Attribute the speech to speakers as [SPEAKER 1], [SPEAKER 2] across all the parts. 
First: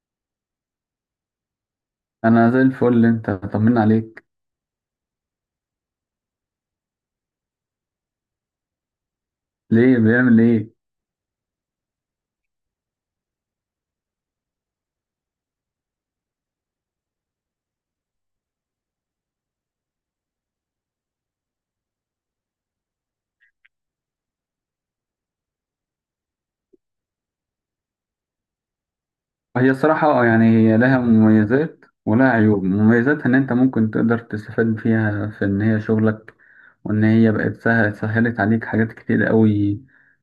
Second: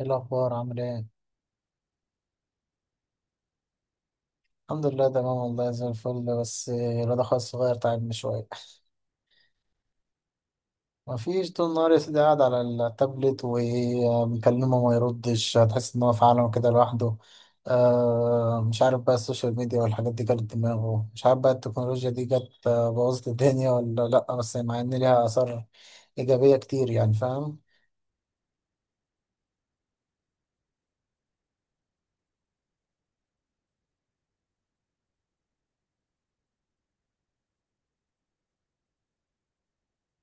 [SPEAKER 1] ايه الاخبار، عامل ايه؟
[SPEAKER 2] انا زي الفل. انت طمنا عليك؟
[SPEAKER 1] الحمد لله تمام، والله زي الفل، بس الواد اخويا الصغير تعبني شويه.
[SPEAKER 2] ليه، بيعمل ايه؟
[SPEAKER 1] مفيش، طول النهار يا سيدي قاعد على التابلت وبنكلمه وما يردش، هتحس ان هو في عالم كده لوحده. مش عارف بقى السوشيال ميديا والحاجات دي جت دماغه، مش عارف بقى التكنولوجيا دي جت، بوظت الدنيا ولا لا، بس مع ان ليها اثار ايجابيه كتير. يعني فاهم؟
[SPEAKER 2] هي الصراحه اه يعني، هي لها مميزات ولها عيوب. مميزاتها ان انت ممكن تقدر تستفاد فيها في ان هي شغلك، وان هي بقت سهلت عليك حاجات كتير قوي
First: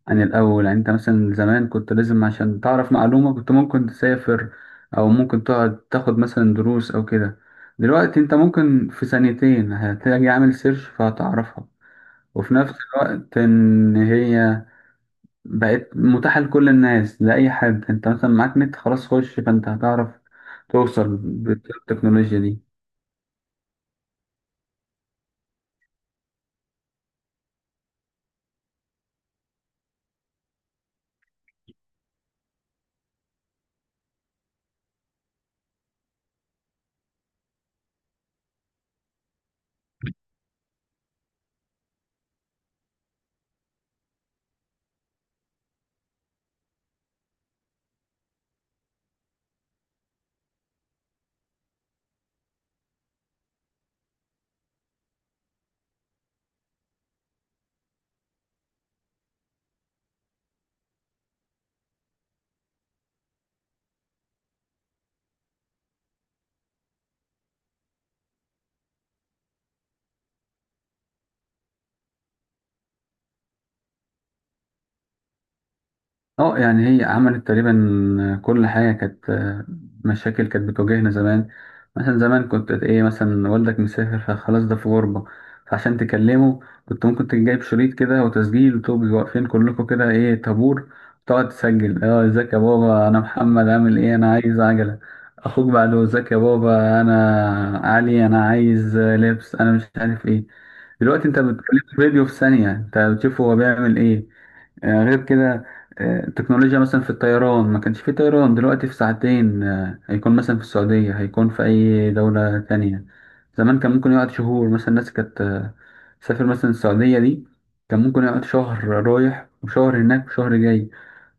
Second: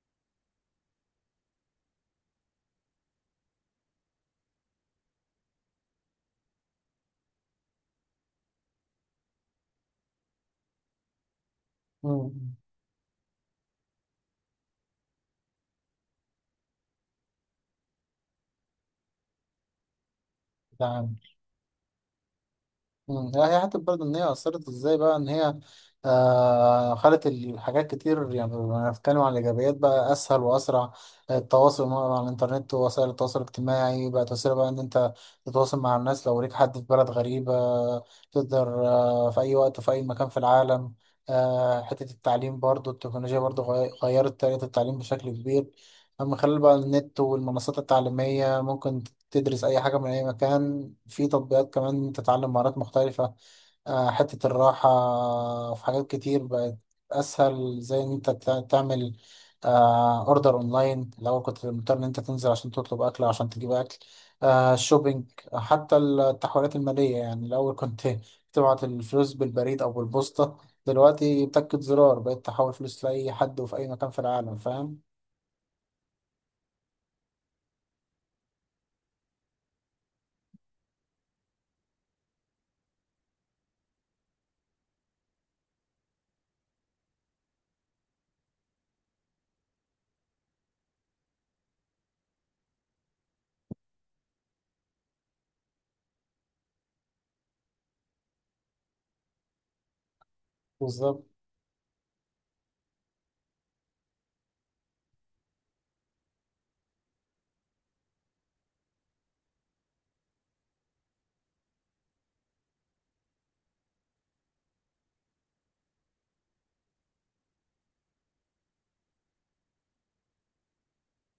[SPEAKER 2] عن الاول. يعني انت مثلا زمان كنت لازم عشان تعرف معلومه كنت ممكن تسافر، او ممكن تقعد تاخد مثلا دروس او كده. دلوقتي انت ممكن في ثانيتين هتلاقي عامل سيرش فهتعرفها. وفي
[SPEAKER 1] مم.
[SPEAKER 2] نفس الوقت ان هي بقت متاحة لكل الناس، لأي حد. أنت مثلا معاك نت خلاص، خش فأنت هتعرف
[SPEAKER 1] نعم.
[SPEAKER 2] توصل بالتكنولوجيا دي.
[SPEAKER 1] مم. لا، هي حتى برضه إن هي أثرت إزاي بقى إن هي خلت الحاجات كتير؟ يعني لو هنتكلم عن الإيجابيات، بقى أسهل وأسرع التواصل مع الإنترنت ووسائل التواصل الاجتماعي. بقت وسيلة بقى إن أنت تتواصل مع الناس، لو ليك حد في بلد غريبة تقدر، في أي وقت وفي أي مكان في العالم. حتة التعليم برضه، التكنولوجيا برضه غيرت طريقة التعليم بشكل كبير، من خلال بقى النت والمنصات التعليمية. ممكن تدرس أي حاجة من أي مكان، في تطبيقات كمان تتعلم مهارات مختلفة. حتة الراحة، في حاجات كتير بقت أسهل، زي إن أنت تعمل أوردر أونلاين. الأول كنت مضطر إن أنت تنزل عشان تطلب أكل أو عشان تجيب أكل. الشوبينج، حتى التحويلات المالية، يعني الأول كنت تبعت الفلوس بالبريد أو بالبوسطة. دلوقتي بتاكد زرار بقيت تحول فلوس لأي حد وفي أي مكان في العالم. فاهم؟
[SPEAKER 2] اه يعني هي عملت تقريبا كل حاجة كانت، مشاكل كانت بتواجهنا زمان. مثلا زمان كنت ايه، مثلا والدك مسافر فخلاص ده في غربة، فعشان تكلمه كنت ممكن تجيب شريط كده وتسجيل وتبقوا واقفين كلكم كده ايه طابور، تقعد تسجل: اه ازيك يا بابا، انا محمد عامل ايه، انا عايز عجلة. اخوك بعده: ازيك يا بابا، انا علي، انا عايز لبس، انا مش عارف ايه.
[SPEAKER 1] بالظبط.
[SPEAKER 2] دلوقتي انت بتكلم فيديو في ثانية انت بتشوفه هو بيعمل ايه. غير كده، التكنولوجيا مثلا في الطيران، ما كانش في طيران. دلوقتي في ساعتين هيكون مثلا في السعودية، هيكون في أي دولة تانية. زمان كان ممكن يقعد شهور، مثلا الناس كانت تسافر مثلا السعودية دي، كان ممكن يقعد شهر رايح وشهر هناك وشهر جاي.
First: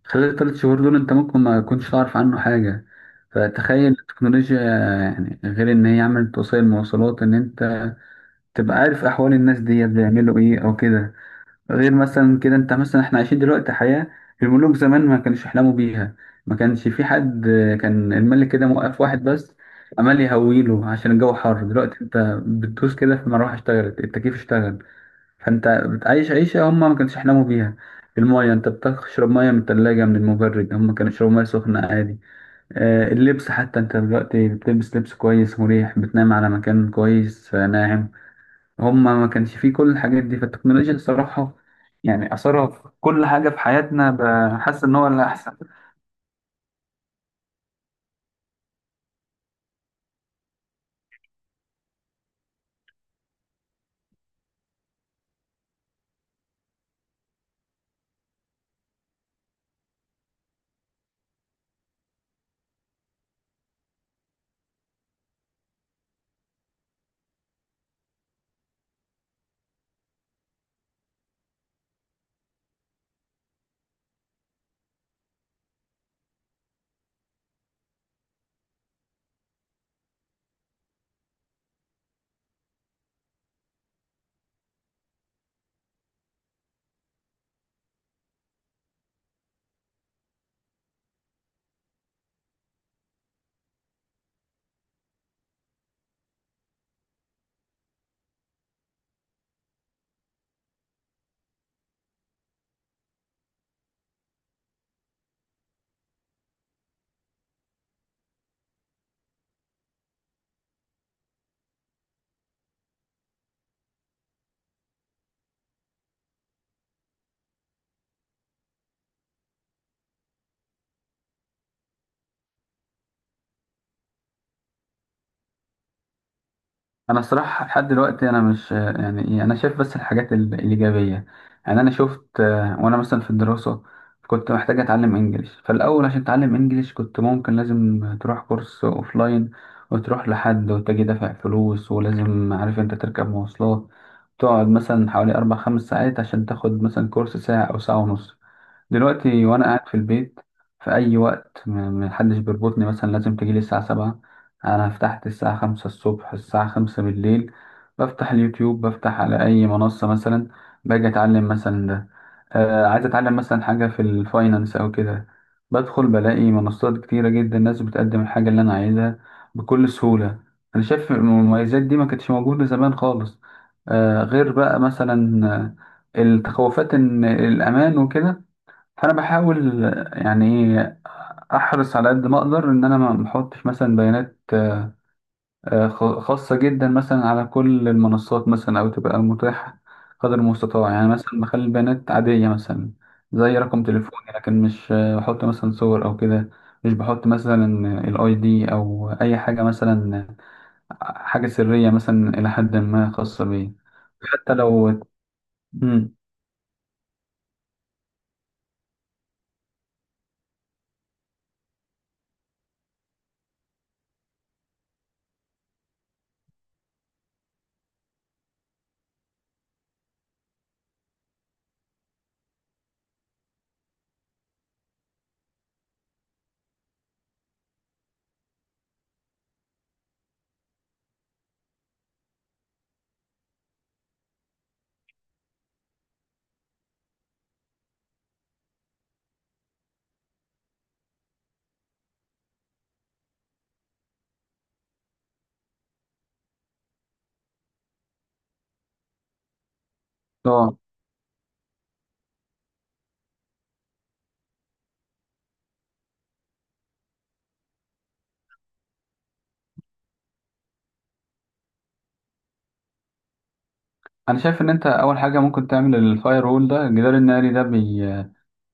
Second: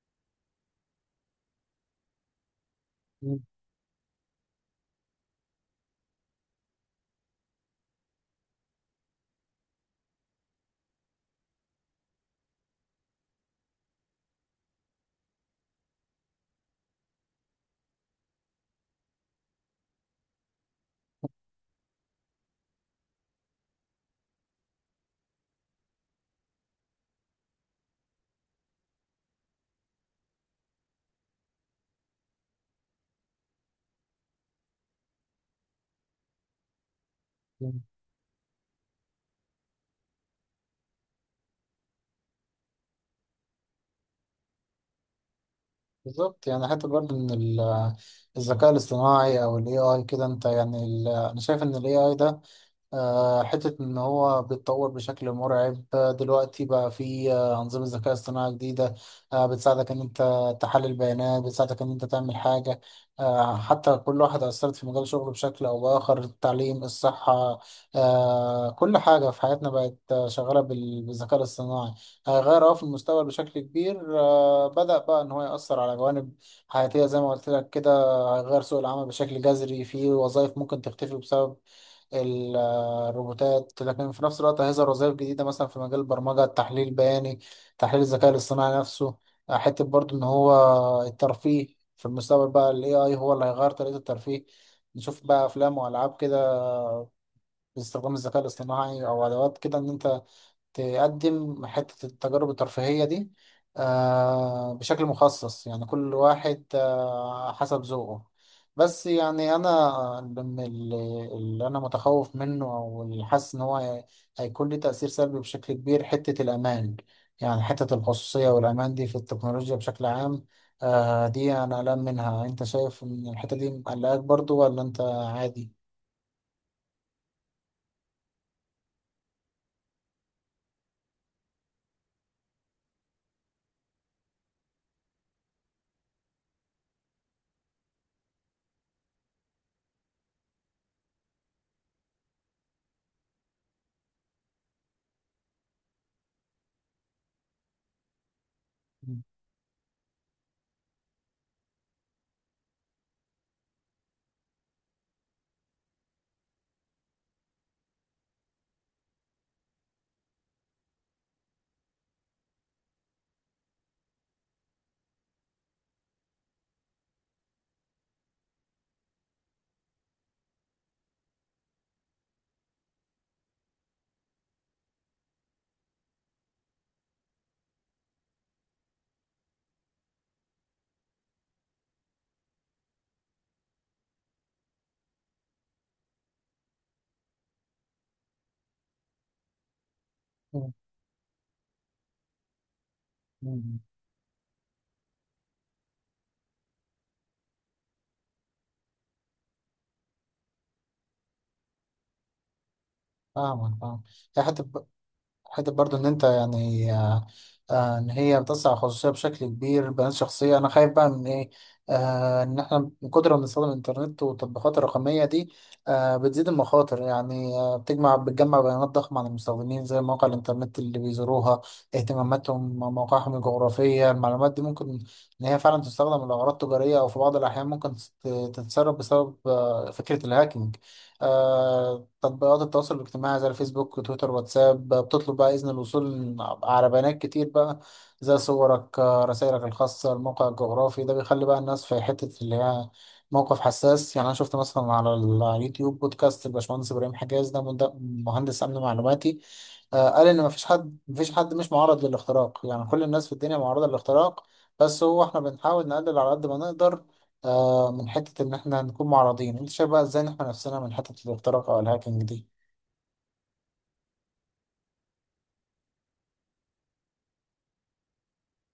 [SPEAKER 2] خلال 3 شهور دول أنت ممكن ما كنتش تعرف عنه حاجة. فتخيل التكنولوجيا، يعني غير إن هي عملت وسائل مواصلات إن أنت تبقى عارف أحوال الناس ديت بيعملوا إيه أو كده. غير مثلا كده، انت مثلا احنا عايشين دلوقتي حياة الملوك زمان ما كانوش يحلموا بيها. ما كانش في حد، كان الملك كده موقف واحد بس عمال يهويله عشان الجو حر. دلوقتي انت بتدوس كده في المروحة اشتغلت، التكييف اشتغل. فانت بتعيش عيشة هم ما كانوش يحلموا بيها. المايه، انت بتشرب ميه من الثلاجة من المبرد، هم كانوا يشربوا ميه سخنة عادي. اللبس حتى، انت دلوقتي بتلبس لبس كويس مريح، بتنام على مكان كويس ناعم. هم ما كانش فيه كل الحاجات دي. فالتكنولوجيا الصراحة يعني أثرها في كل حاجة في حياتنا، بحس إن هو اللي أحسن.
[SPEAKER 1] بالظبط، يعني حتى برضه ان الذكاء الاصطناعي او الاي اي كده، انت يعني انا شايف ان الاي اي ده، حتة إن هو بيتطور بشكل مرعب. دلوقتي بقى في أنظمة ذكاء اصطناعي جديدة، بتساعدك إن أنت تحلل بيانات، بتساعدك إن أنت تعمل حاجة. حتى كل واحدة أثرت في مجال شغله بشكل أو بآخر، التعليم، الصحة. كل حاجة في حياتنا بقت، شغالة بالذكاء الاصطناعي. هيغير في المستقبل بشكل كبير. بدأ بقى إن هو يأثر على جوانب حياتية زي ما قلت لك كده. هيغير سوق العمل بشكل جذري، في وظائف ممكن تختفي بسبب ال- الروبوتات، لكن في نفس الوقت هيظهر وظائف جديدة مثلا في مجال البرمجة، التحليل البياني، تحليل الذكاء الاصطناعي نفسه. حتة برضو إن هو الترفيه في المستقبل، بقى ال AI هو اللي هيغير طريقة الترفيه. نشوف بقى أفلام وألعاب كده باستخدام الذكاء الاصطناعي أو أدوات كده إن أنت تقدم حتة التجارب الترفيهية دي، بشكل مخصص، يعني كل واحد حسب ذوقه. بس يعني أنا من اللي أنا متخوف منه، أو اللي حاسس إن هو هيكون ليه تأثير سلبي بشكل كبير، حتة الأمان، يعني حتة الخصوصية والأمان دي في التكنولوجيا بشكل عام. دي أنا قلقان منها. أنت شايف إن الحتة دي مقلقاك برضو ولا أنت عادي؟
[SPEAKER 2] أنا الصراحة لحد دلوقتي أنا مش يعني إيه، أنا شايف بس الحاجات الإيجابية. يعني أنا شفت، وأنا مثلا في الدراسة كنت محتاج أتعلم إنجليش. فالأول عشان أتعلم إنجليش كنت ممكن لازم تروح كورس أوفلاين، وتروح لحد وتجي دافع فلوس، ولازم عارف أنت تركب مواصلات تقعد مثلا حوالي 4 5 ساعات عشان تاخد مثلا كورس ساعة أو ساعة ونص. دلوقتي وانا قاعد في البيت في اي وقت، محدش بيربطني مثلا لازم تجيلي الساعة 7. انا فتحت الساعة 5 الصبح، الساعة 5 بالليل، بفتح اليوتيوب، بفتح على اي منصة مثلا باجي اتعلم مثلا ده. آه، عايز اتعلم مثلا حاجة في الفاينانس او كده، بدخل بلاقي منصات كتيرة جدا الناس بتقدم الحاجة اللي انا عايزها بكل سهولة. انا شايف المميزات دي ما كانتش موجودة زمان خالص. آه، غير بقى مثلا التخوفات ان الامان وكده. فانا بحاول يعني ايه احرص على قد ما اقدر ان انا ما احطش مثلا بيانات خاصه جدا، مثلا على كل المنصات مثلا او تبقى متاحه قدر
[SPEAKER 1] مم.
[SPEAKER 2] المستطاع. يعني مثلا بخلي البيانات عاديه مثلا زي
[SPEAKER 1] مم.
[SPEAKER 2] رقم تليفوني، لكن مش بحط مثلا صور او كده. مش بحط مثلا الاي دي او اي حاجه مثلا، حاجه سريه مثلا الى حد ما خاصه بيا.
[SPEAKER 1] فاهمك، فاهم. يا
[SPEAKER 2] حتى
[SPEAKER 1] حتى،
[SPEAKER 2] لو.
[SPEAKER 1] حتة برضو إن
[SPEAKER 2] مم.
[SPEAKER 1] أنت يعني، إن هي بتسع الخصوصية بشكل كبير، بيانات شخصية أنا خايف بقى من إيه. إن إحنا من كتر ما بنستخدم الإنترنت والتطبيقات الرقمية دي، بتزيد المخاطر. يعني بتجمع بيانات ضخمة عن المستخدمين، زي مواقع الإنترنت اللي بيزوروها، اهتماماتهم، مواقعهم الجغرافية. المعلومات دي ممكن إن هي فعلا تستخدم لأغراض تجارية، أو في بعض الأحيان ممكن تتسرب بسبب فكرة الهاكينج. تطبيقات التواصل الاجتماعي زي الفيسبوك وتويتر واتساب بتطلب بقى إذن الوصول على بيانات كتير بقى، زي صورك، رسائلك الخاصة، الموقع الجغرافي. ده بيخلي بقى الناس في حتة اللي هي موقف حساس. يعني أنا شفت مثلا على على اليوتيوب بودكاست الباشمهندس إبراهيم حجاز، ده مهندس أمن معلوماتي. قال إن مفيش
[SPEAKER 2] اه،
[SPEAKER 1] حد مفيش حد مش معرض للاختراق، يعني كل الناس في الدنيا معرضة للاختراق، بس هو احنا بنحاول نقلل على قد ما نقدر من حتة إن إحنا نكون معرضين. أنت شايف بقى إزاي نحمي نفسنا من حتة الاختراق أو الهاكينج دي؟
[SPEAKER 2] انا شايف ان انت اول حاجه ممكن تعمل الفاير وول ده، الجدار الناري ده،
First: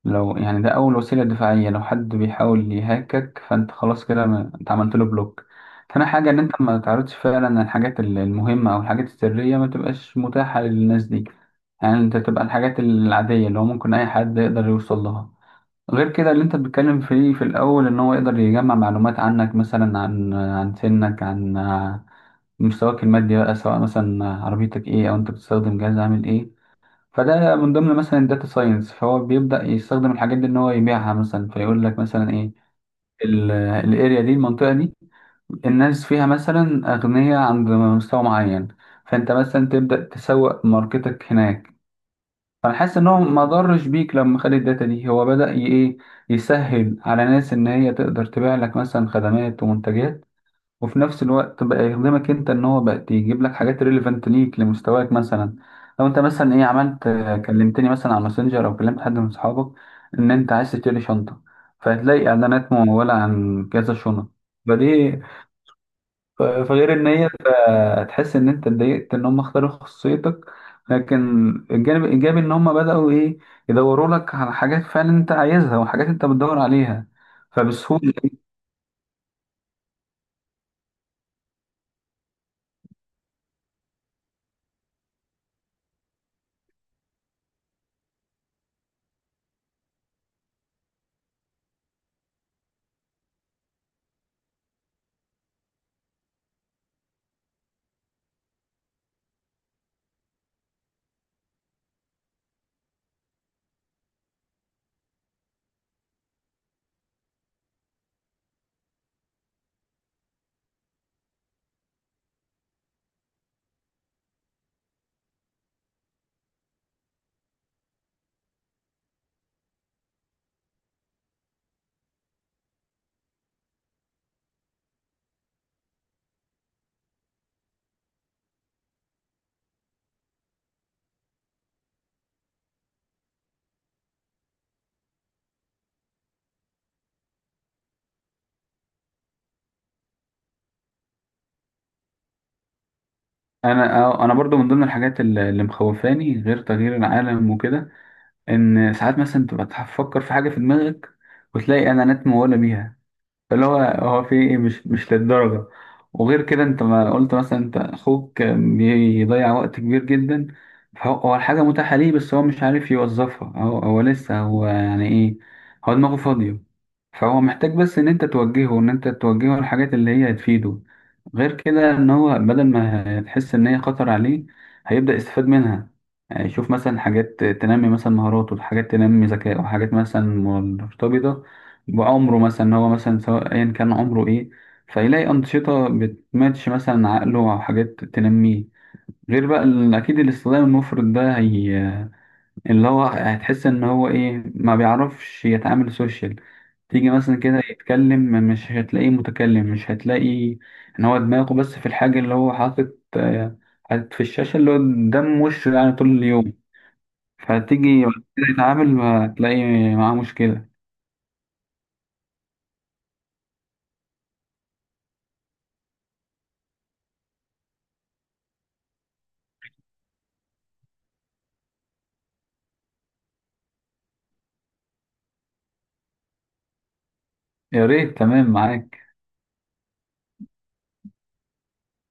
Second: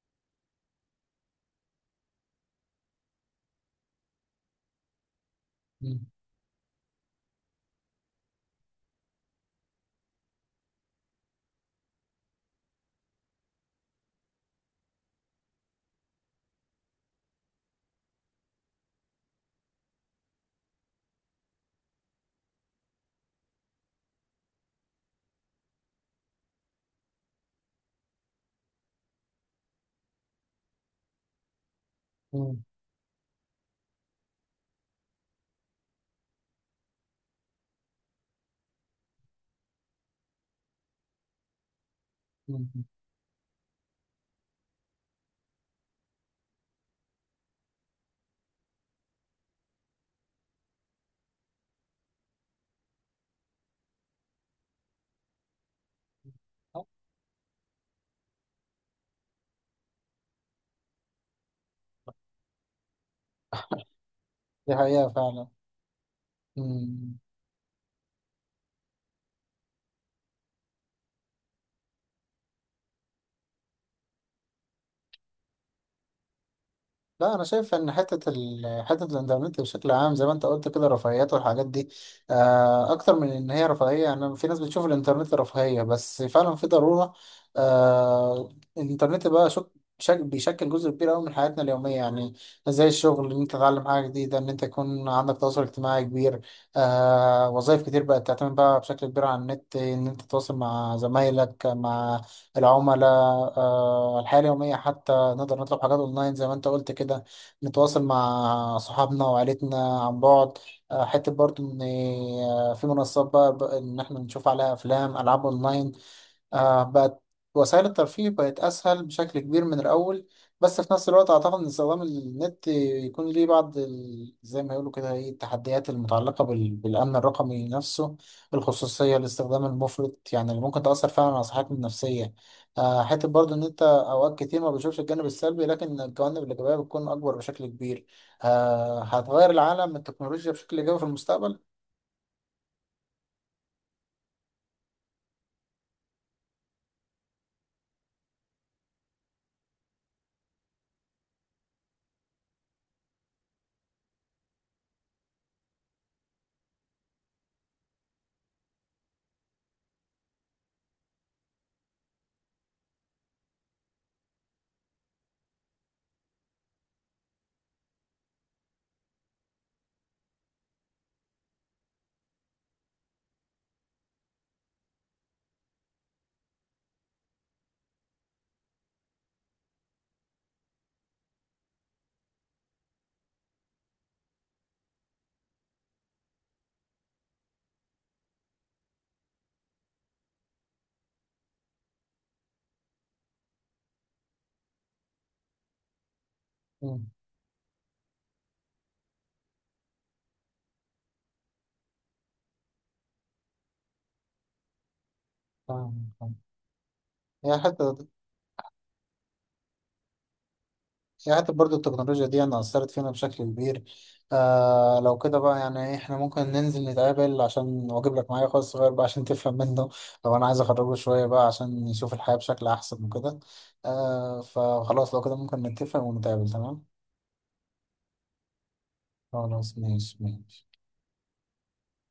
[SPEAKER 2] لو يعني ده أول وسيلة دفاعية، لو حد بيحاول يهاكك فأنت خلاص كده أنت عملت له بلوك. تاني
[SPEAKER 1] مم.
[SPEAKER 2] حاجة إن أنت ما تعرضش فعلا الحاجات المهمة أو الحاجات السرية، ما تبقاش متاحة للناس دي. يعني أنت تبقى الحاجات العادية اللي هو ممكن أي حد يقدر يوصل لها. غير كده اللي أنت بتتكلم فيه في الأول، إن هو يقدر يجمع معلومات عنك مثلا عن سنك، عن مستواك المادي بقى، سواء مثلا عربيتك إيه أو أنت بتستخدم جهاز عامل إيه. فده من ضمن مثلا الداتا ساينس، فهو بيبدأ يستخدم الحاجات دي ان هو يبيعها مثلا، فيقول لك مثلا ايه
[SPEAKER 1] مم.
[SPEAKER 2] الاريا دي، المنطقة دي الناس فيها مثلا أغنياء عند مستوى معين، فانت مثلا تبدأ تسوق ماركتك هناك. فانا
[SPEAKER 1] مم.
[SPEAKER 2] حاسس ان هو ما ضرش بيك لما خد الداتا دي، هو بدأ ايه يسهل على ناس ان هي تقدر تبيع لك مثلا خدمات ومنتجات. وفي نفس الوقت بقى يخدمك انت ان هو بقى يجيب لك حاجات ريليفنت ليك لمستواك. مثلا لو انت مثلا ايه عملت، كلمتني مثلا على ماسنجر او كلمت حد من اصحابك ان انت عايز تشتري شنطه، فهتلاقي اعلانات مموله عن كذا شنط.
[SPEAKER 1] دي حقيقة
[SPEAKER 2] فدي،
[SPEAKER 1] فعلا.
[SPEAKER 2] فغير ان
[SPEAKER 1] مم.
[SPEAKER 2] هي تحس ان انت اتضايقت ان هم اختاروا خصوصيتك، لكن الجانب الايجابي ان هم بداوا ايه يدوروا لك على حاجات فعلا انت عايزها وحاجات انت بتدور عليها
[SPEAKER 1] لا انا شايف ان
[SPEAKER 2] فبسهوله.
[SPEAKER 1] حته الانترنت بشكل عام زي ما انت قلت كده، رفاهيات والحاجات دي، اكتر من ان هي رفاهيه. يعني في ناس بتشوف الانترنت رفاهيه، بس فعلا في ضروره. آه، الانترنت بقى بيشكل جزء كبير قوي من حياتنا اليوميه، يعني زي الشغل، ان انت تتعلم حاجه جديده، ان انت يكون عندك تواصل اجتماعي كبير. وظائف كتير بقت تعتمد بقى بشكل كبير على النت، ان انت تتواصل مع زمايلك، مع العملاء. الحياه اليوميه حتى، نقدر نطلب حاجات اونلاين زي ما انت قلت كده، نتواصل مع صحابنا وعائلتنا عن بعد. حتة برضو ان في منصات بقى ان احنا نشوف عليها افلام، العاب اونلاين. بقت وسائل الترفيه، بقت أسهل بشكل كبير من الأول. بس في نفس الوقت أعتقد إن استخدام النت يكون ليه بعض زي ما يقولوا كده إيه، التحديات المتعلقة بالأمن الرقمي نفسه، الخصوصية، الاستخدام المفرط، يعني اللي ممكن تأثر فعلا على صحتنا النفسية. حتة برضه إن أنت أوقات كتير ما بتشوفش الجانب السلبي، لكن الجوانب الإيجابية بتكون أكبر بشكل كبير. هتغير العالم التكنولوجيا بشكل إيجابي في المستقبل؟
[SPEAKER 2] انا، انا برضو من ضمن الحاجات اللي مخوفاني غير تغيير العالم وكده، ان ساعات مثلا تبقى تفكر في حاجه في دماغك وتلاقي اعلانات مموله بيها. اللي هو هو في ايه، مش للدرجة. وغير كده انت ما قلت مثلا انت اخوك بيضيع وقت كبير جدا. فهو الحاجة متاحة ليه بس هو مش عارف يوظفها. هو لسه، هو يعني ايه، هو دماغه فاضية. فهو محتاج بس ان انت توجهه، الحاجات اللي هي هتفيده. غير كده ان هو بدل ما تحس ان هي خطر عليه هيبدأ يستفاد منها. يعني يشوف مثلا حاجات تنمي مثلا مهاراته، حاجات تنمي ذكائه، حاجات مثلا مرتبطة وعمره مثلا، إن هو مثلا سواء ايا كان عمره ايه فيلاقي انشطه بتماتش مثلا عقله او حاجات تنميه. غير بقى اكيد الاستخدام المفرط ده هي اللي هو هتحس ان هو ايه ما بيعرفش يتعامل سوشيال.
[SPEAKER 1] مم.
[SPEAKER 2] تيجي مثلا كده يتكلم مش هتلاقيه متكلم، مش هتلاقي ان هو دماغه بس في الحاجه اللي هو حاطط، حاطط في الشاشه اللي هو قدام وشه يعني طول
[SPEAKER 1] تمام.
[SPEAKER 2] اليوم.
[SPEAKER 1] هي
[SPEAKER 2] فتيجي
[SPEAKER 1] حتة
[SPEAKER 2] بعد كده يتعامل هتلاقي معاه مشكله.
[SPEAKER 1] هي حتى برضو التكنولوجيا دي أنا أثرت فينا بشكل كبير. لو كده بقى، يعني إحنا ممكن ننزل نتقابل عشان وأجيب لك معايا أخويا الصغير بقى عشان تفهم منه، لو أنا عايز أخرجه شوية بقى عشان يشوف الحياة بشكل أحسن وكده. فخلاص لو كده ممكن نتفق ونتقابل، تمام؟
[SPEAKER 2] يا ريت، تمام معاك.
[SPEAKER 1] خلاص، ماشي ماشي.